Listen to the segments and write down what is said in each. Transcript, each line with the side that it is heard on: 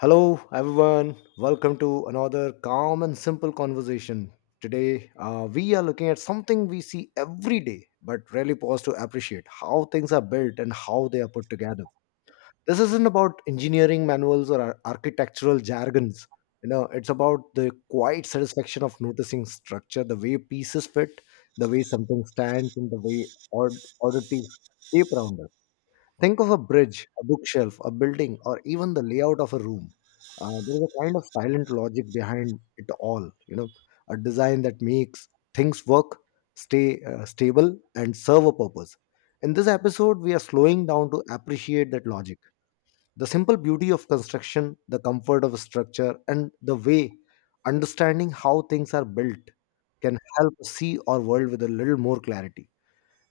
left: Hello, everyone. Welcome to another calm and simple conversation. Today, we are looking at something we see every day, but rarely pause to appreciate how things are built and how they are put together. This isn't about engineering manuals or architectural jargons. You know, it's about the quiet satisfaction of noticing structure, the way pieces fit, the way something stands, and the way odd oddities shape around us. Think of a bridge, a bookshelf, a building, or even the layout of a room. There is a kind of silent logic behind it all. You know, a design that makes things work, stay stable, and serve a purpose. In this episode, we are slowing down to appreciate that logic, the simple beauty of construction, the comfort of a structure, and the way understanding how things are built can help us see our world with a little more clarity.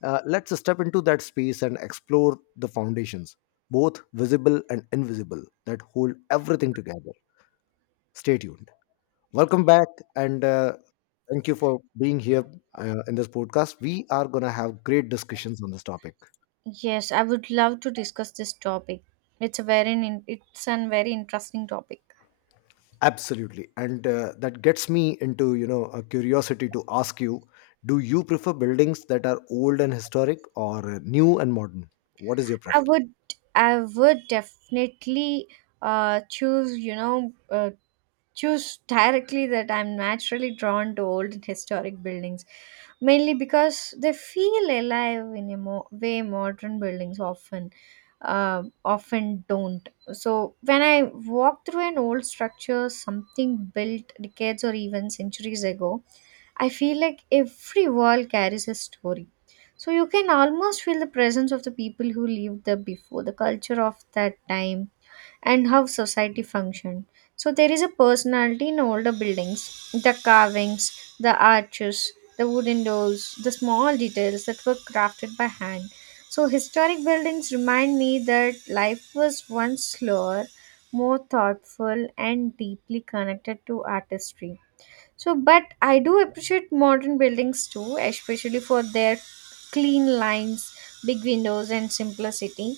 left: Let's step into that space and explore the foundations, both visible and invisible, that hold everything together. Stay tuned. Welcome back, and thank you for being here in this podcast. We are going to have great discussions on this topic.
right: Yes, I would love to discuss this topic. It's a very it's a very interesting topic.
left: Absolutely, and that gets me into, you know, a curiosity to ask you: do you prefer buildings that are old and historic, or new and modern? What is your
right: I
left: preference?
right: would I would definitely choose choose directly that I'm naturally drawn to old and historic buildings, mainly because they feel alive in a way modern buildings often often don't. So when I walk through an old structure, something built decades or even centuries ago, I feel like every wall carries a story. So you can almost feel the presence of the people who lived there before, the culture of that time, and how society functioned. So there is a personality in older buildings, the carvings, the arches, the wooden doors, the small details that were crafted by hand. So historic buildings remind me that life was once slower, more thoughtful, and deeply connected to artistry. So, but I do appreciate modern buildings too, especially for their clean lines, big windows, and simplicity.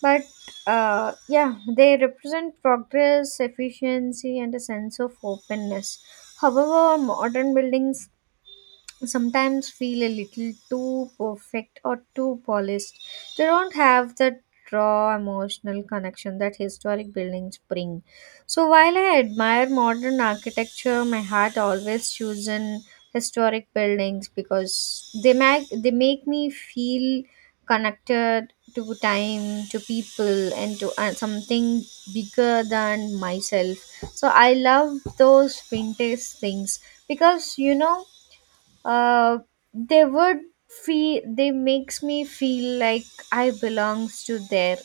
right: But yeah, they represent progress, efficiency, and a sense of openness. However, modern buildings sometimes feel a little too perfect or too polished. They don't have that raw emotional connection that historic buildings bring. So while I admire modern architecture, my heart always chooses historic buildings because they make me feel connected to time, to people, and to something bigger than myself. So I love those vintage things because uh, they would feel, they makes me feel like I belongs to there,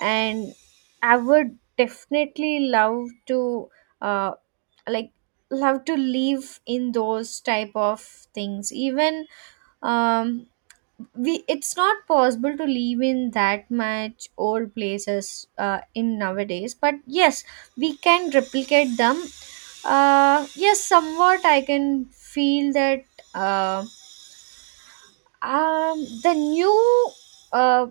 right: and I would definitely love to uh, like love to live in those type of things, even um we, it's not possible to live in that much old places in nowadays, but yes we can replicate them. Yes, somewhat I can feel that. um the new uh,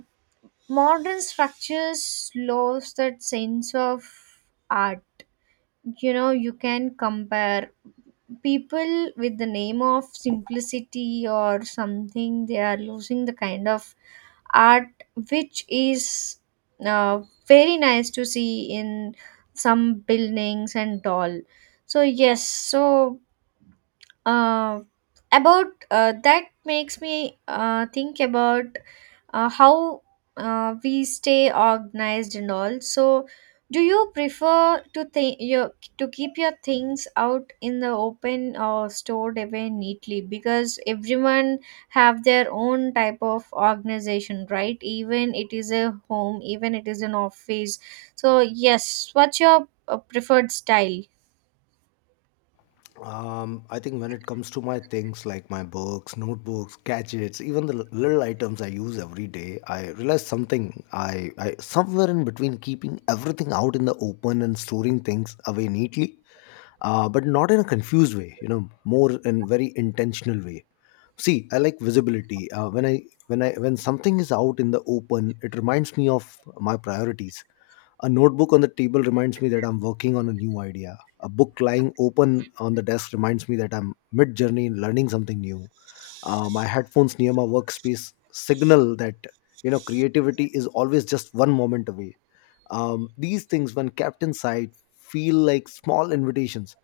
right: modern structures lost that sense of art. You know, you can compare people with the name of simplicity or something, they are losing the kind of art which is uh, very nice to see in some buildings and all. So, yes, so uh, about that makes me think about how we stay organized and all. So do you prefer to think your to keep your things out in the open or stored away neatly? Because everyone have their own type of organization, right? Even it is a home, even it is an office. So yes, what's your preferred style?
left: I think when it comes to my things like my books, notebooks, gadgets, even the little items I use every day, I realized something. I somewhere in between keeping everything out in the open and storing things away neatly, but not in a confused way. You know, more in very intentional way. See, I like visibility. When something is out in the open, it reminds me of my priorities. A notebook on the table reminds me that I'm working on a new idea. A book lying open on the desk reminds me that I'm mid journey in learning something new. My headphones near my workspace signal that, you know, creativity is always just one moment away. These things, when kept inside, feel like small invitations,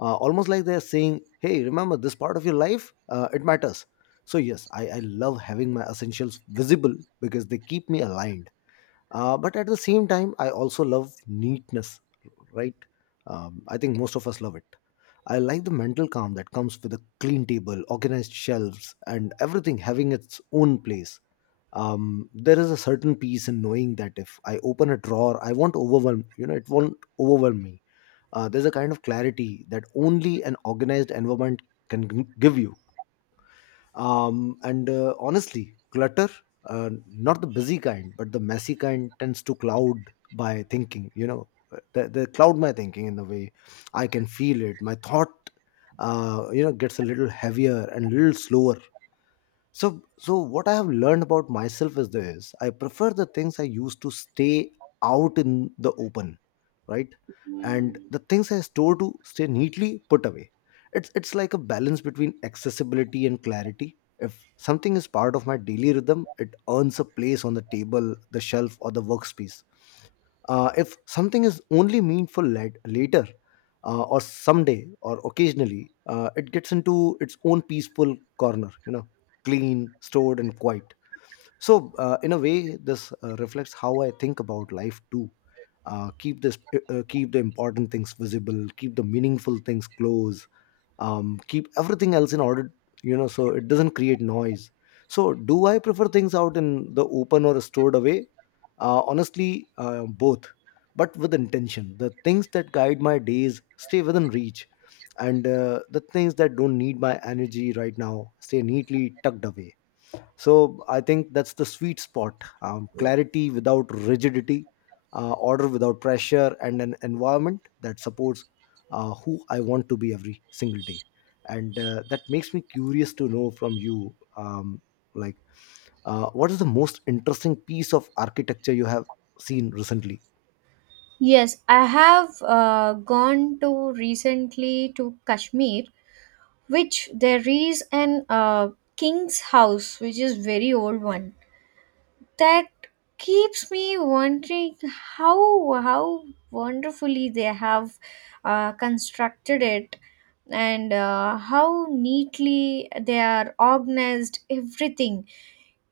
left: almost like they're saying, "Hey, remember this part of your life? It matters." So yes, I love having my essentials visible because they keep me aligned, but at the same time I also love neatness, right? I think most of us love it. I like the mental calm that comes with a clean table, organized shelves, and everything having its own place. There is a certain peace in knowing that if I open a drawer, I won't overwhelm, it won't overwhelm me. There's a kind of clarity that only an organized environment can give you. Um, and uh, honestly clutter, uh, not the busy kind but the messy kind, tends to cloud my thinking. You know, they cloud my thinking in the way. I can feel it, my thought you know gets a little heavier and a little slower. So what I have learned about myself is this: I prefer the things I used to stay out in the open, right? And the things I store to stay neatly put away. It's like a balance between accessibility and clarity. If something is part of my daily rhythm, it earns a place on the table, the shelf, or the workspace. If something is only meaningful later, or someday, or occasionally, it gets into its own peaceful corner. You know, clean, stored, and quiet. So, in a way, this reflects how I think about life too. Keep the important things visible, keep the meaningful things close, keep everything else in order, you know, so it doesn't create noise. So, do I prefer things out in the open or stored away? Honestly, both, but with intention. The things that guide my days stay within reach, and the things that don't need my energy right now stay neatly tucked away. So I think that's the sweet spot: clarity without rigidity, order without pressure, and an environment that supports who I want to be every single day. And that makes me curious to know from you, like, what is the most interesting piece of architecture you have seen recently?
right: Yes, I have gone to recently to Kashmir, which there is an king's house, which is very old one. That keeps me wondering how wonderfully they have constructed it, and how neatly they are organized everything,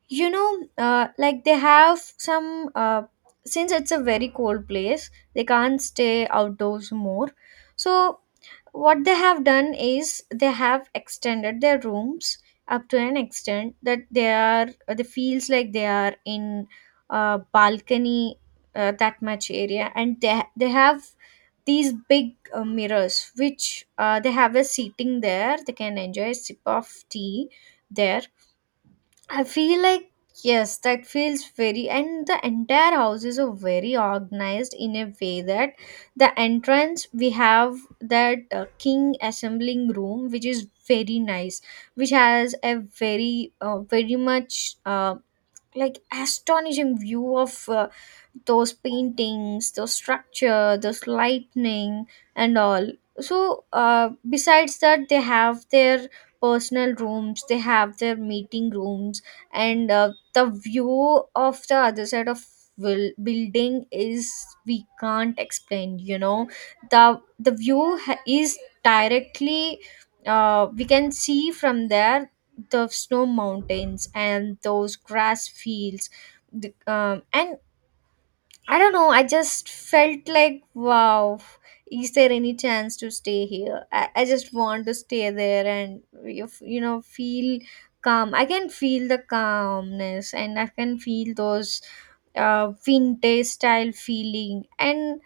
right: you know. Like they have some since it's a very cold place they can't stay outdoors more, so what they have done is they have extended their rooms up to an extent that they feels like they are in a balcony, that much area. And they have these big mirrors, which they have a seating there, they can enjoy a sip of tea there. I feel like, yes, that feels very, and the entire house is a very organized in a way that the entrance we have that king assembling room, which is very nice, which has a very very much like astonishing view of those paintings, those structure, those lightning and all. So besides that, they have their personal rooms, they have their meeting rooms, and the view of the other side of will building is, we can't explain, you know, the view is directly, we can see from there the snow mountains and those grass fields, and I don't know. I just felt like, wow, is there any chance to stay here? I just want to stay there and, you know, feel calm. I can feel the calmness and I can feel those vintage style feeling.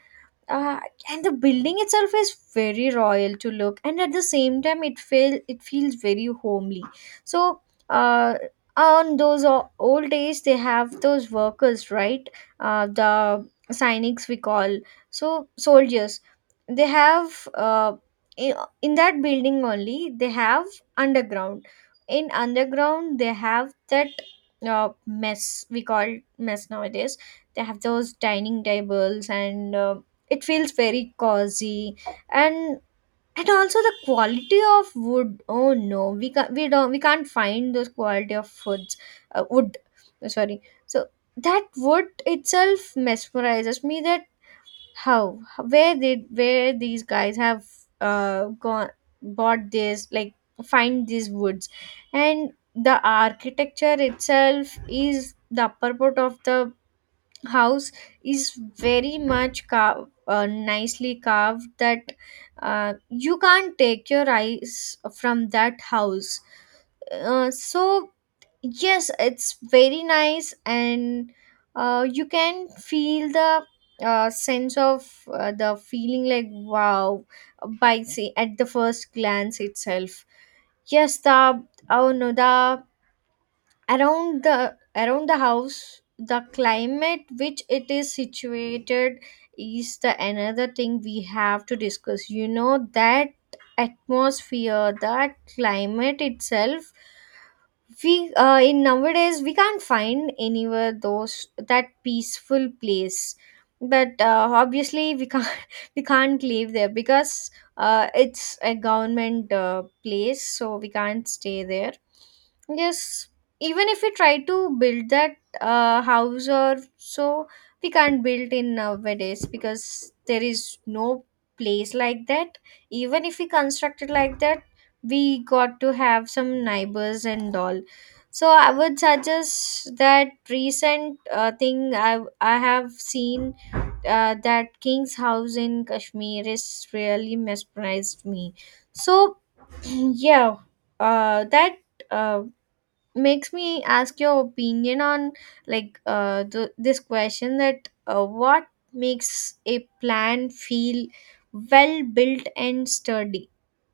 right: uh, and the building itself is very royal to look, and at the same time it feels very homely. So uh, on those old days they have those workers, right? The cynics we call, so soldiers, they have in, in that building only they have underground. In underground they have that mess we call, mess nowadays, they have those dining tables, and it feels very cozy. and and also the quality of wood, oh no, we can't find those quality of foods, wood, sorry. So that wood itself mesmerizes me, that how, where these guys have gone, bought this, like, find these woods. And the architecture itself is the upper part of the house is very much carved, nicely carved, that you can't take your eyes from that house. So yes, it's very nice, and you can feel the sense of the feeling like wow by see at the first glance itself. Yes, the, oh no, the, around the house, the climate which it is situated is the another thing we have to discuss, you know, that atmosphere, that climate itself, we in nowadays we can't find anywhere those that peaceful place. But obviously we can't we can't live there because it's a government place, so we can't stay there, yes. Even if we try to build that house or so, we can't build in nowadays because there is no place like that. Even if we construct it like that, we got to have some neighbors and all. So I would suggest that recent thing I have seen, that King's House in Kashmir is really mesmerized me. So yeah, that uh, makes me ask your opinion on, like, this question, that what makes a plan feel well built and sturdy?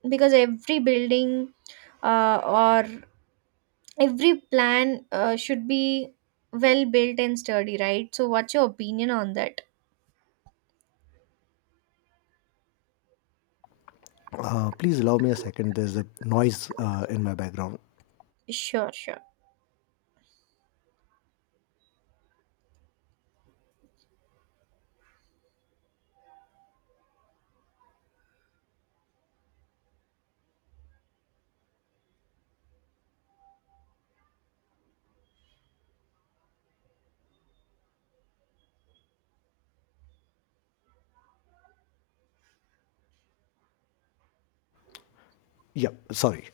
right: Because every building, uh, every plan should be well built and sturdy, right? So what's your opinion on that?
left: Please allow me a second. There's a noise in my background.
right: Sure, sure.
left: Yeah, sorry.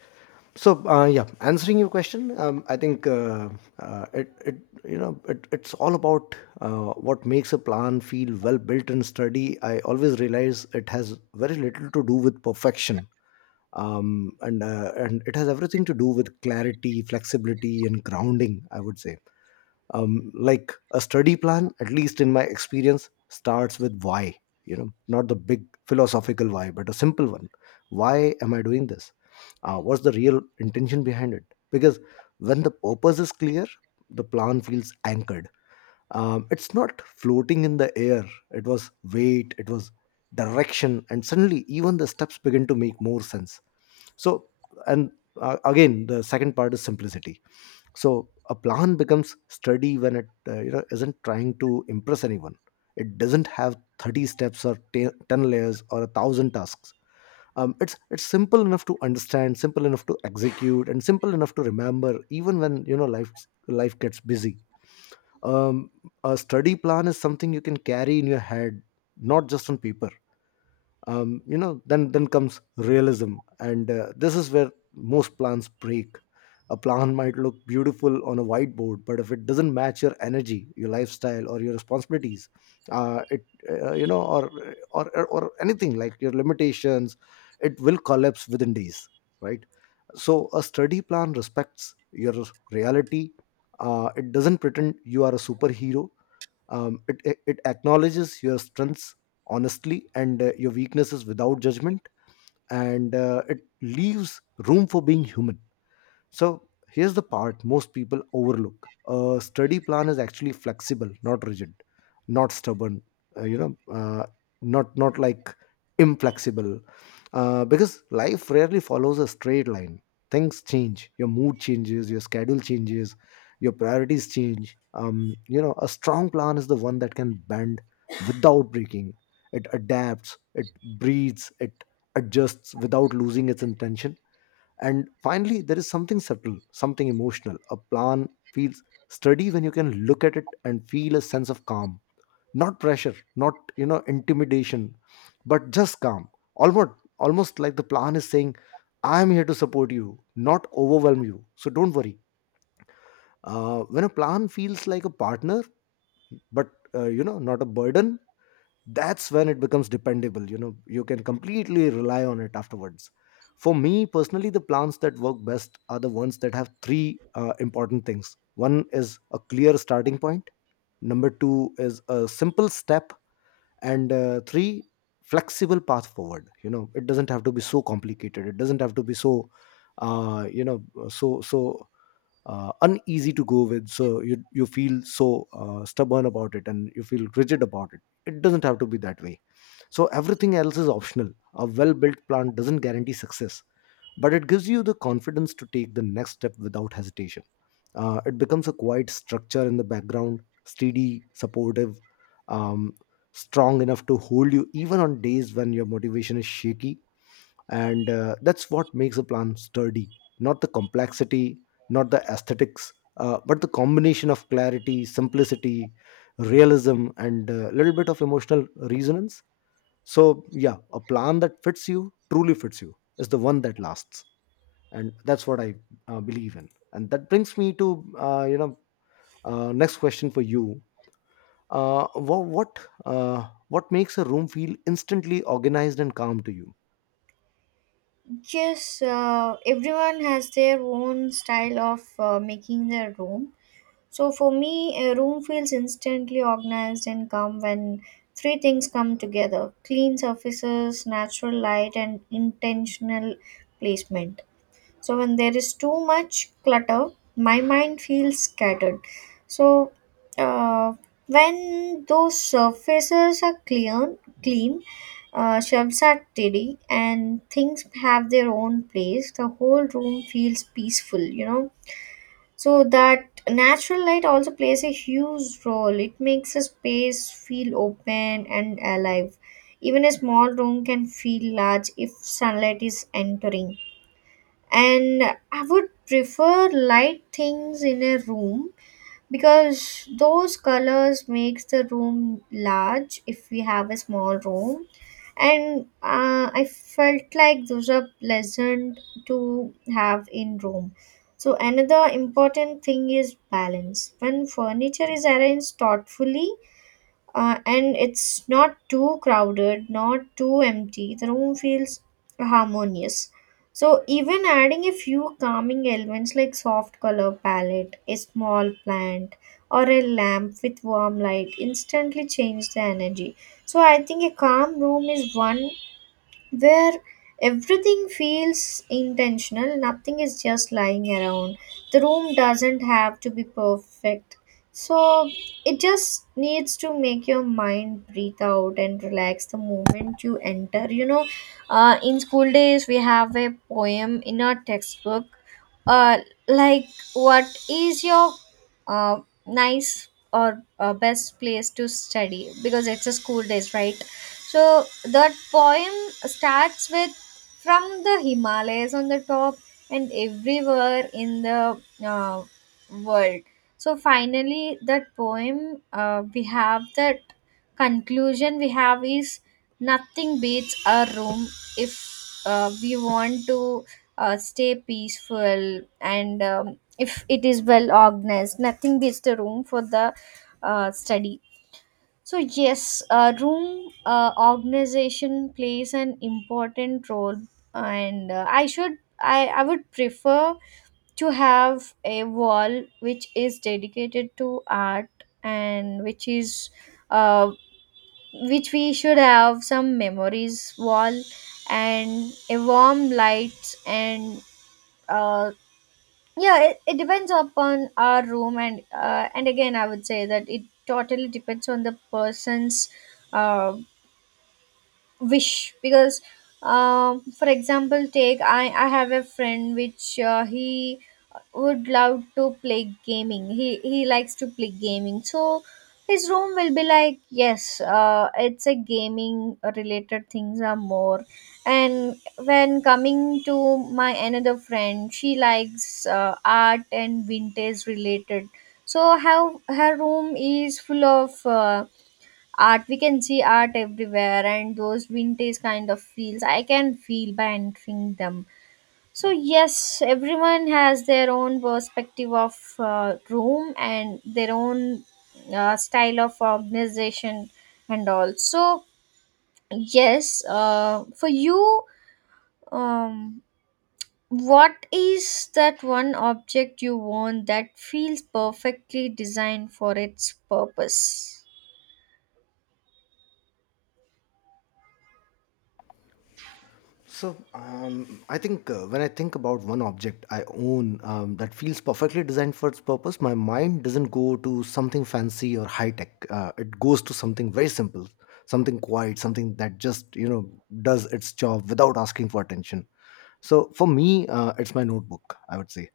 left: So yeah, answering your question, I think it, it you know it, it's all about what makes a plan feel well built and sturdy. I always realize it has very little to do with perfection, and it has everything to do with clarity, flexibility, and grounding. I would say, like a sturdy plan, at least in my experience, starts with why. You know, not the big philosophical why, but a simple one. Why am I doing this? What's the real intention behind it? Because when the purpose is clear, the plan feels anchored. It's not floating in the air. It was weight, it was direction, and suddenly even the steps begin to make more sense. So, and again, the second part is simplicity. So a plan becomes sturdy when it you know isn't trying to impress anyone. It doesn't have 30 steps or 10 layers or a thousand tasks. It's simple enough to understand, simple enough to execute, and simple enough to remember even when, you know, life gets busy. Um, a study plan is something you can carry in your head, not just on paper. Um, you know, then comes realism, and this is where most plans break. A plan might look beautiful on a whiteboard, but if it doesn't match your energy, your lifestyle, or your responsibilities, it you know or anything like your limitations, it will collapse within days, right? So a study plan respects your reality. Uh, it doesn't pretend you are a superhero. It acknowledges your strengths honestly and your weaknesses without judgment, and it leaves room for being human. So here's the part most people overlook. A study plan is actually flexible, not rigid, not stubborn, uh, you know, uh, not inflexible. Because life rarely follows a straight line. Things change. Your mood changes, your schedule changes, your priorities change. You know, a strong plan is the one that can bend without breaking. It adapts, it breathes, it adjusts without losing its intention. And finally, there is something subtle, something emotional. A plan feels sturdy when you can look at it and feel a sense of calm. Not pressure, not, you know, intimidation, but just calm. Almost almost like the plan is saying, I am here to support you, not overwhelm you. So don't worry. When a plan feels like a partner, but you know, not a burden, that's when it becomes dependable. You know, you can completely rely on it afterwards. For me personally, the plans that work best are the ones that have three important things. One is a clear starting point, number two is a simple step, and three, flexible path forward. You know, it doesn't have to be so complicated, it doesn't have to be so uh, you know so so uneasy to go with so you feel so stubborn about it and you feel rigid about it. It doesn't have to be that way. So everything else is optional. A well built plan doesn't guarantee success, but it gives you the confidence to take the next step without hesitation. Uh, it becomes a quiet structure in the background, steady, supportive, um, strong enough to hold you even on days when your motivation is shaky. And that's what makes a plan sturdy, not the complexity, not the aesthetics, but the combination of clarity, simplicity, realism, and a little bit of emotional resonance. So yeah, a plan that fits you, truly fits you, is the one that lasts, and that's what I believe in. And that brings me to, next question for you. uh, wha- what what makes a room feel instantly organized and calm to you?
right: Yes, everyone has their own style of making their room. So for me, a room feels instantly organized and calm when three things come together: clean surfaces, natural light, and intentional placement. So when there is too much clutter, my mind feels scattered. So uh, when those surfaces are clean, shelves are tidy, and things have their own place, the whole room feels peaceful. You know, so that natural light also plays a huge role. It makes a space feel open and alive. Even a small room can feel large if sunlight is entering. And I would prefer light things in a room, because those colors makes the room large if we have a small room, and I felt like those are pleasant to have in room. So another important thing is balance. When furniture is arranged thoughtfully, and it's not too crowded, not too empty, the room feels harmonious. So even adding a few calming elements like soft color palette, a small plant, or a lamp with warm light instantly change the energy. So I think a calm room is one where everything feels intentional, nothing is just lying around. The room doesn't have to be perfect. So it just needs to make your mind breathe out and relax the moment you enter. You know, in school days, we have a poem in our textbook. Uh, like, what is your uh, nice or best place to study? Because it's a school days, right? So that poem starts with from the Himalayas on the top and everywhere in the uh, world. So finally, that poem, we have that conclusion we have is, nothing beats a room if we want to stay peaceful and if it is well organized. Nothing beats the room for the study. So yes, room organization plays an important role, and I should, I would prefer to have a wall which is dedicated to art, and which is uh, which we should have some memories wall and a warm light. And uh, yeah, it depends upon our room, and again I would say that it totally depends on the person's uh, wish. Because for example take, I have a friend which, he would love to play gaming, he likes to play gaming, so his room will be like, yes, it's a gaming related things are more. And when coming to my another friend, she likes art and vintage related, so how, her room is full of art, we can see art everywhere, and those vintage kind of feels I can feel by entering them. So yes, everyone has their own perspective of room and their own style of organization. And also, yes, for you, um, what is that one object you want that feels perfectly designed for its purpose?
left: So I think when I think about one object I own, that feels perfectly designed for its purpose, my mind doesn't go to something fancy or high tech. It goes to something very simple, something quiet, something that just, you know, does its job without asking for attention. So for me, it's my notebook. I would say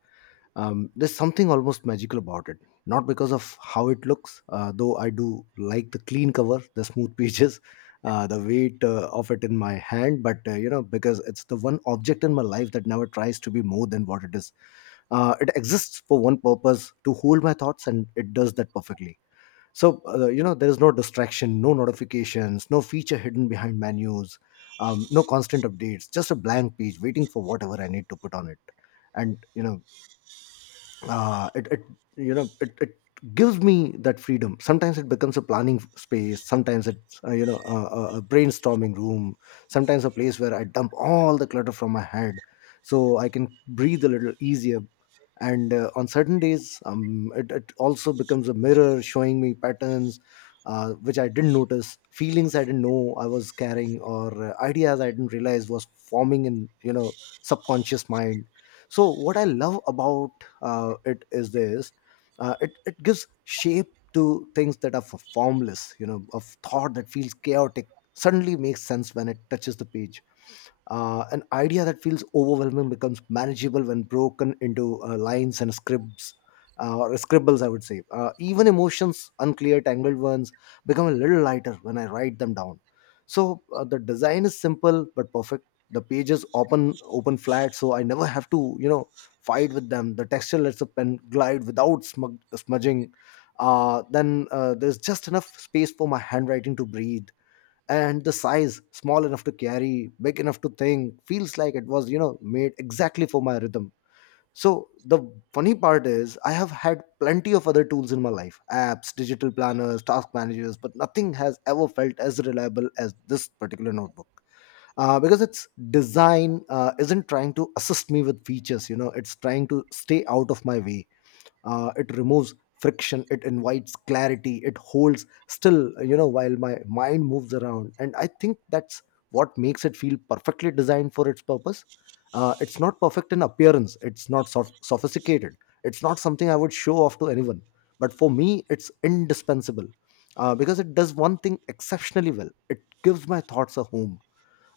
left: um, there's something almost magical about it, not because of how it looks, though I do like the clean cover, the smooth pages, the weight of it in my hand, but you know, because it's the one object in my life that never tries to be more than what it is. It exists for one purpose, to hold my thoughts, and it does that perfectly. So you know, there is no distraction, no notifications, no feature hidden behind menus, no constant updates, just a blank page waiting for whatever I need to put on it. And uh, it, it it gives me that freedom. Sometimes it becomes a planning space, sometimes it's you know, a brainstorming room, sometimes a place where I dump all the clutter from my head, so I can breathe a little easier. And on certain days, it also becomes a mirror, showing me patterns which I didn't notice, feelings I didn't know I was carrying, or ideas I didn't realize was forming in, you know, subconscious mind. So what I love about it is this: it gives shape to things that are formless, you know, of thought that feels chaotic, suddenly makes sense when it touches the page. An idea that feels overwhelming becomes manageable when broken into lines and scribs, or scribbles, I would say. Even emotions, unclear tangled ones, become a little lighter when I write them down. So the design is simple but perfect. The pages open flat, so I never have to, fight with them. The texture lets the pen glide without smudging. Then there's just enough space for my handwriting to breathe. And the size, small enough to carry, big enough to think, feels like it was made exactly for my rhythm. So the funny part is, I have had plenty of other tools in my life: apps, digital planners, task managers, but nothing has ever felt as reliable as this particular notebook. Because its design isn't trying to assist me with features, you know, it's trying to stay out of my way. It removes friction, it invites clarity, it holds still while my mind moves around, and I think that's what makes it feel perfectly designed for its purpose. It's not perfect in appearance, it's not sophisticated, it's not something I would show off to anyone, but for me it's indispensable. Because it does one thing exceptionally well, it gives my thoughts a home.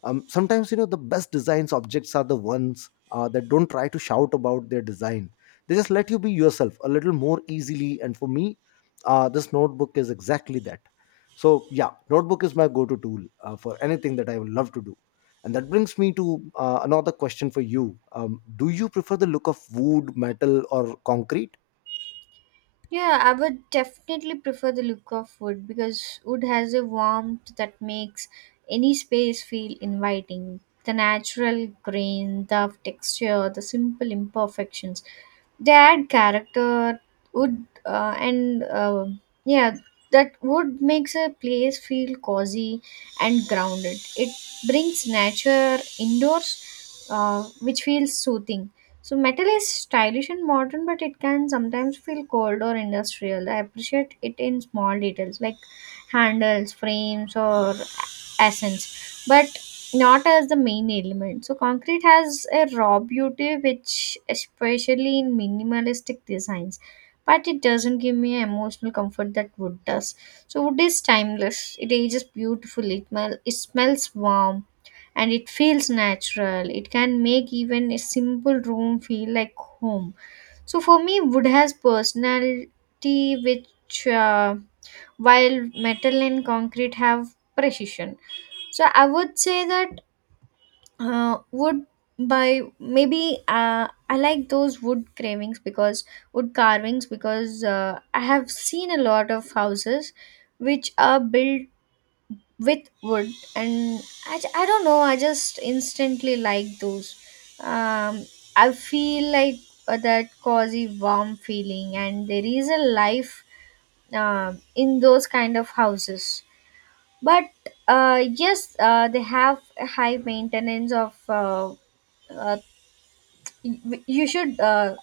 left: Sometimes, you know, the best designs objects are the ones that don't try to shout about their design. They just let you be yourself a little more easily, and for me, this notebook is exactly that. So yeah, notebook is my go-to tool for anything that I would love to do. And that brings me to another question for you: do you prefer the look of wood, metal, or concrete?
right: Yeah, I would definitely prefer the look of wood, because wood has a warmth that makes any space feel inviting. The natural grain, the texture, the simple imperfections, they add character. Wood and yeah, that wood makes a place feel cozy and grounded. It brings nature indoors, which feels soothing. So metal is stylish and modern, but it can sometimes feel cold or industrial. I appreciate it in small details like handles, frames, or accents, but not as the main element. So concrete has a raw beauty, which especially in minimalistic designs, but it doesn't give me emotional comfort that wood does. So wood is timeless. It ages beautifully. It smells warm and it feels natural. It can make even a simple room feel like home. So for me, wood has personality, which while metal and concrete have precision. So I would say that wood, by maybe I like those wood carvings because I have seen a lot of houses which are built with wood, and I don't know, I just instantly like those. um I feel like that cozy warm feeling, and there is a life in those kind of houses. But yes, they have a high maintenance of uh, you should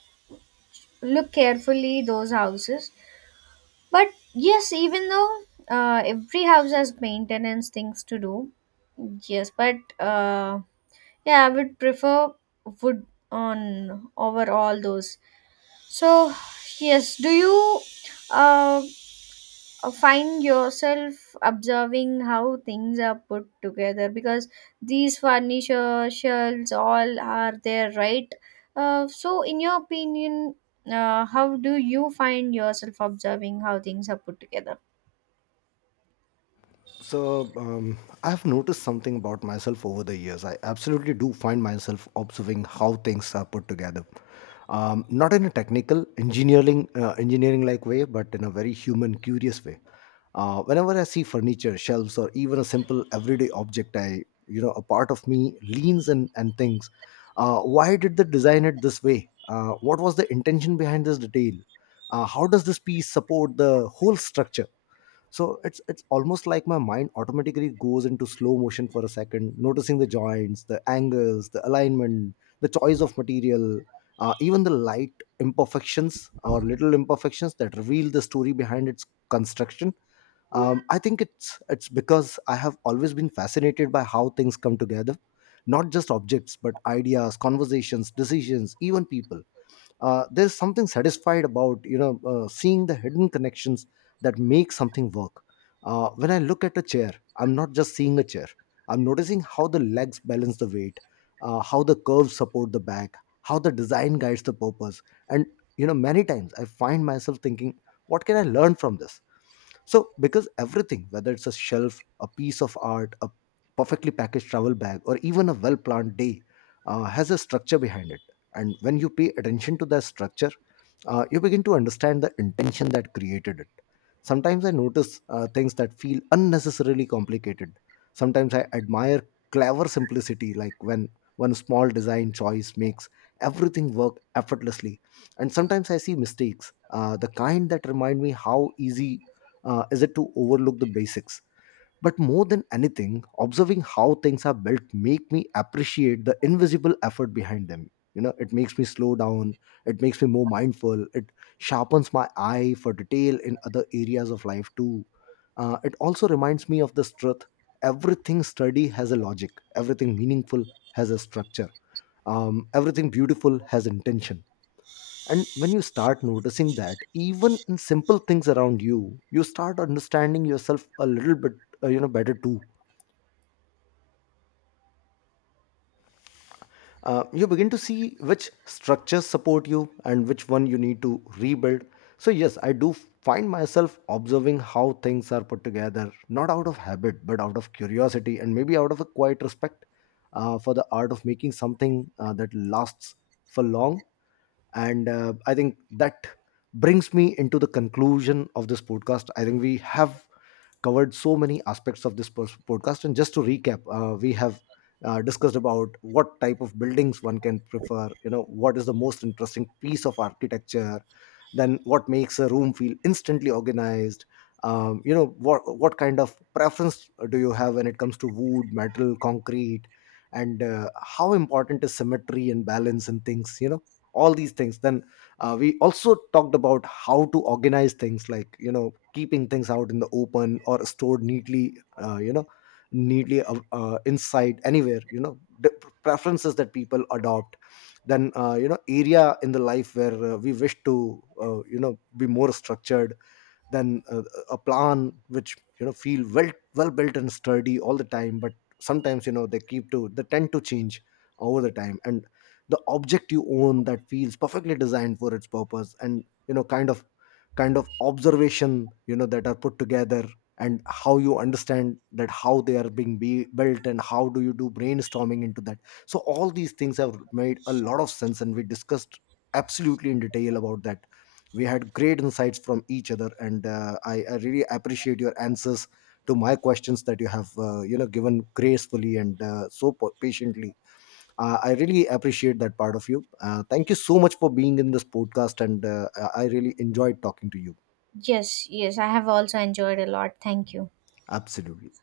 right: look carefully those houses. But yes, even though, every house has maintenance things to do. Yes, but yeah, I would prefer wood on over all those. So yes, do you uh, find yourself observing how things are put together? Because these furniture shelves all are there, right? So in your opinion, how do you find yourself observing how things are put together?
left: So, I've noticed something about myself over the years. I absolutely do find myself observing how things are put together. Not in a technical engineering like way, but in a very human, curious way. Whenever I see furniture, shelves, or even a simple everyday object, I you know a part of me leans and thinks, why did they design it this way? What was the intention behind this detail? How does this piece support the whole structure? So it's almost like my mind automatically goes into slow motion for a second, noticing the joints, the angles, the alignment, the choice of material, even the light imperfections, or little imperfections that reveal the story behind its construction. I think it's because I have always been fascinated by how things come together, not just objects but ideas, conversations, decisions, even people. There's something satisfied about, you know, seeing the hidden connections that make something work. When I look at a chair, I'm not just seeing a chair, I'm noticing how the legs balance the weight, how the curves support the back, how the design guides the purpose. And you know, many times I find myself thinking, what can I learn from this? So, because everything, whether it's a shelf, a piece of art, a perfectly packaged travel bag, or even a well planned day, has a structure behind it. And when you pay attention to that structure, you begin to understand the intention that created it. Sometimes I notice things that feel unnecessarily complicated. Sometimes I admire clever simplicity, like when one small design choice makes everything work effortlessly. And sometimes I see mistakes, the kind that remind me how easy is it to overlook the basics. But more than anything, observing how things are built make me appreciate the invisible effort behind them, you know. It makes me slow down, it makes me more mindful, it sharpens my eye for detail in other areas of life too. It also reminds me of this truth: everything sturdy has a logic, everything meaningful has a structure, everything beautiful has intention. And when you start noticing that, even in simple things around you, you start understanding yourself a little bit, better too. You begin to see which structures support you and which one you need to rebuild. So yes, I do find myself observing how things are put together, not out of habit, but out of curiosity, and maybe out of a quiet respect for the art of making something that lasts for long. And I think that brings me into the conclusion of this podcast. I think we have covered so many aspects of this podcast. And just to recap, we have discussed about what type of buildings one can prefer, you know, what is the most interesting piece of architecture, then what makes a room feel instantly organized. You know what kind of preference do you have when it comes to wood, metal, concrete, and how important is symmetry and balance and things. You know, all these things. Then we also talked about how to organize things, like you know, keeping things out in the open or stored neatly, you know, neatly, inside anywhere, you know, the preferences that people adopt. Then you know, area in the life where we wish to you know, be more structured than a plan which you know, feel well built and sturdy all the time. But sometimes you know, they tend to change over the time. And the object you own that feels perfectly designed for its purpose, and you know, kind of observation, you know, that are put together, and how you understand that, how they are being built, and how do you do brainstorming into that. So all these things have made a lot of sense, and we discussed absolutely in detail about that. We had great insights from each other, and I really appreciate your answers to my questions that you have you know, given gracefully and so patiently. I really appreciate that part of you. Thank you so much for being in this podcast. And I really enjoyed talking to you.
right: Yes, yes, I have also enjoyed a lot. Thank you.
left: Absolutely.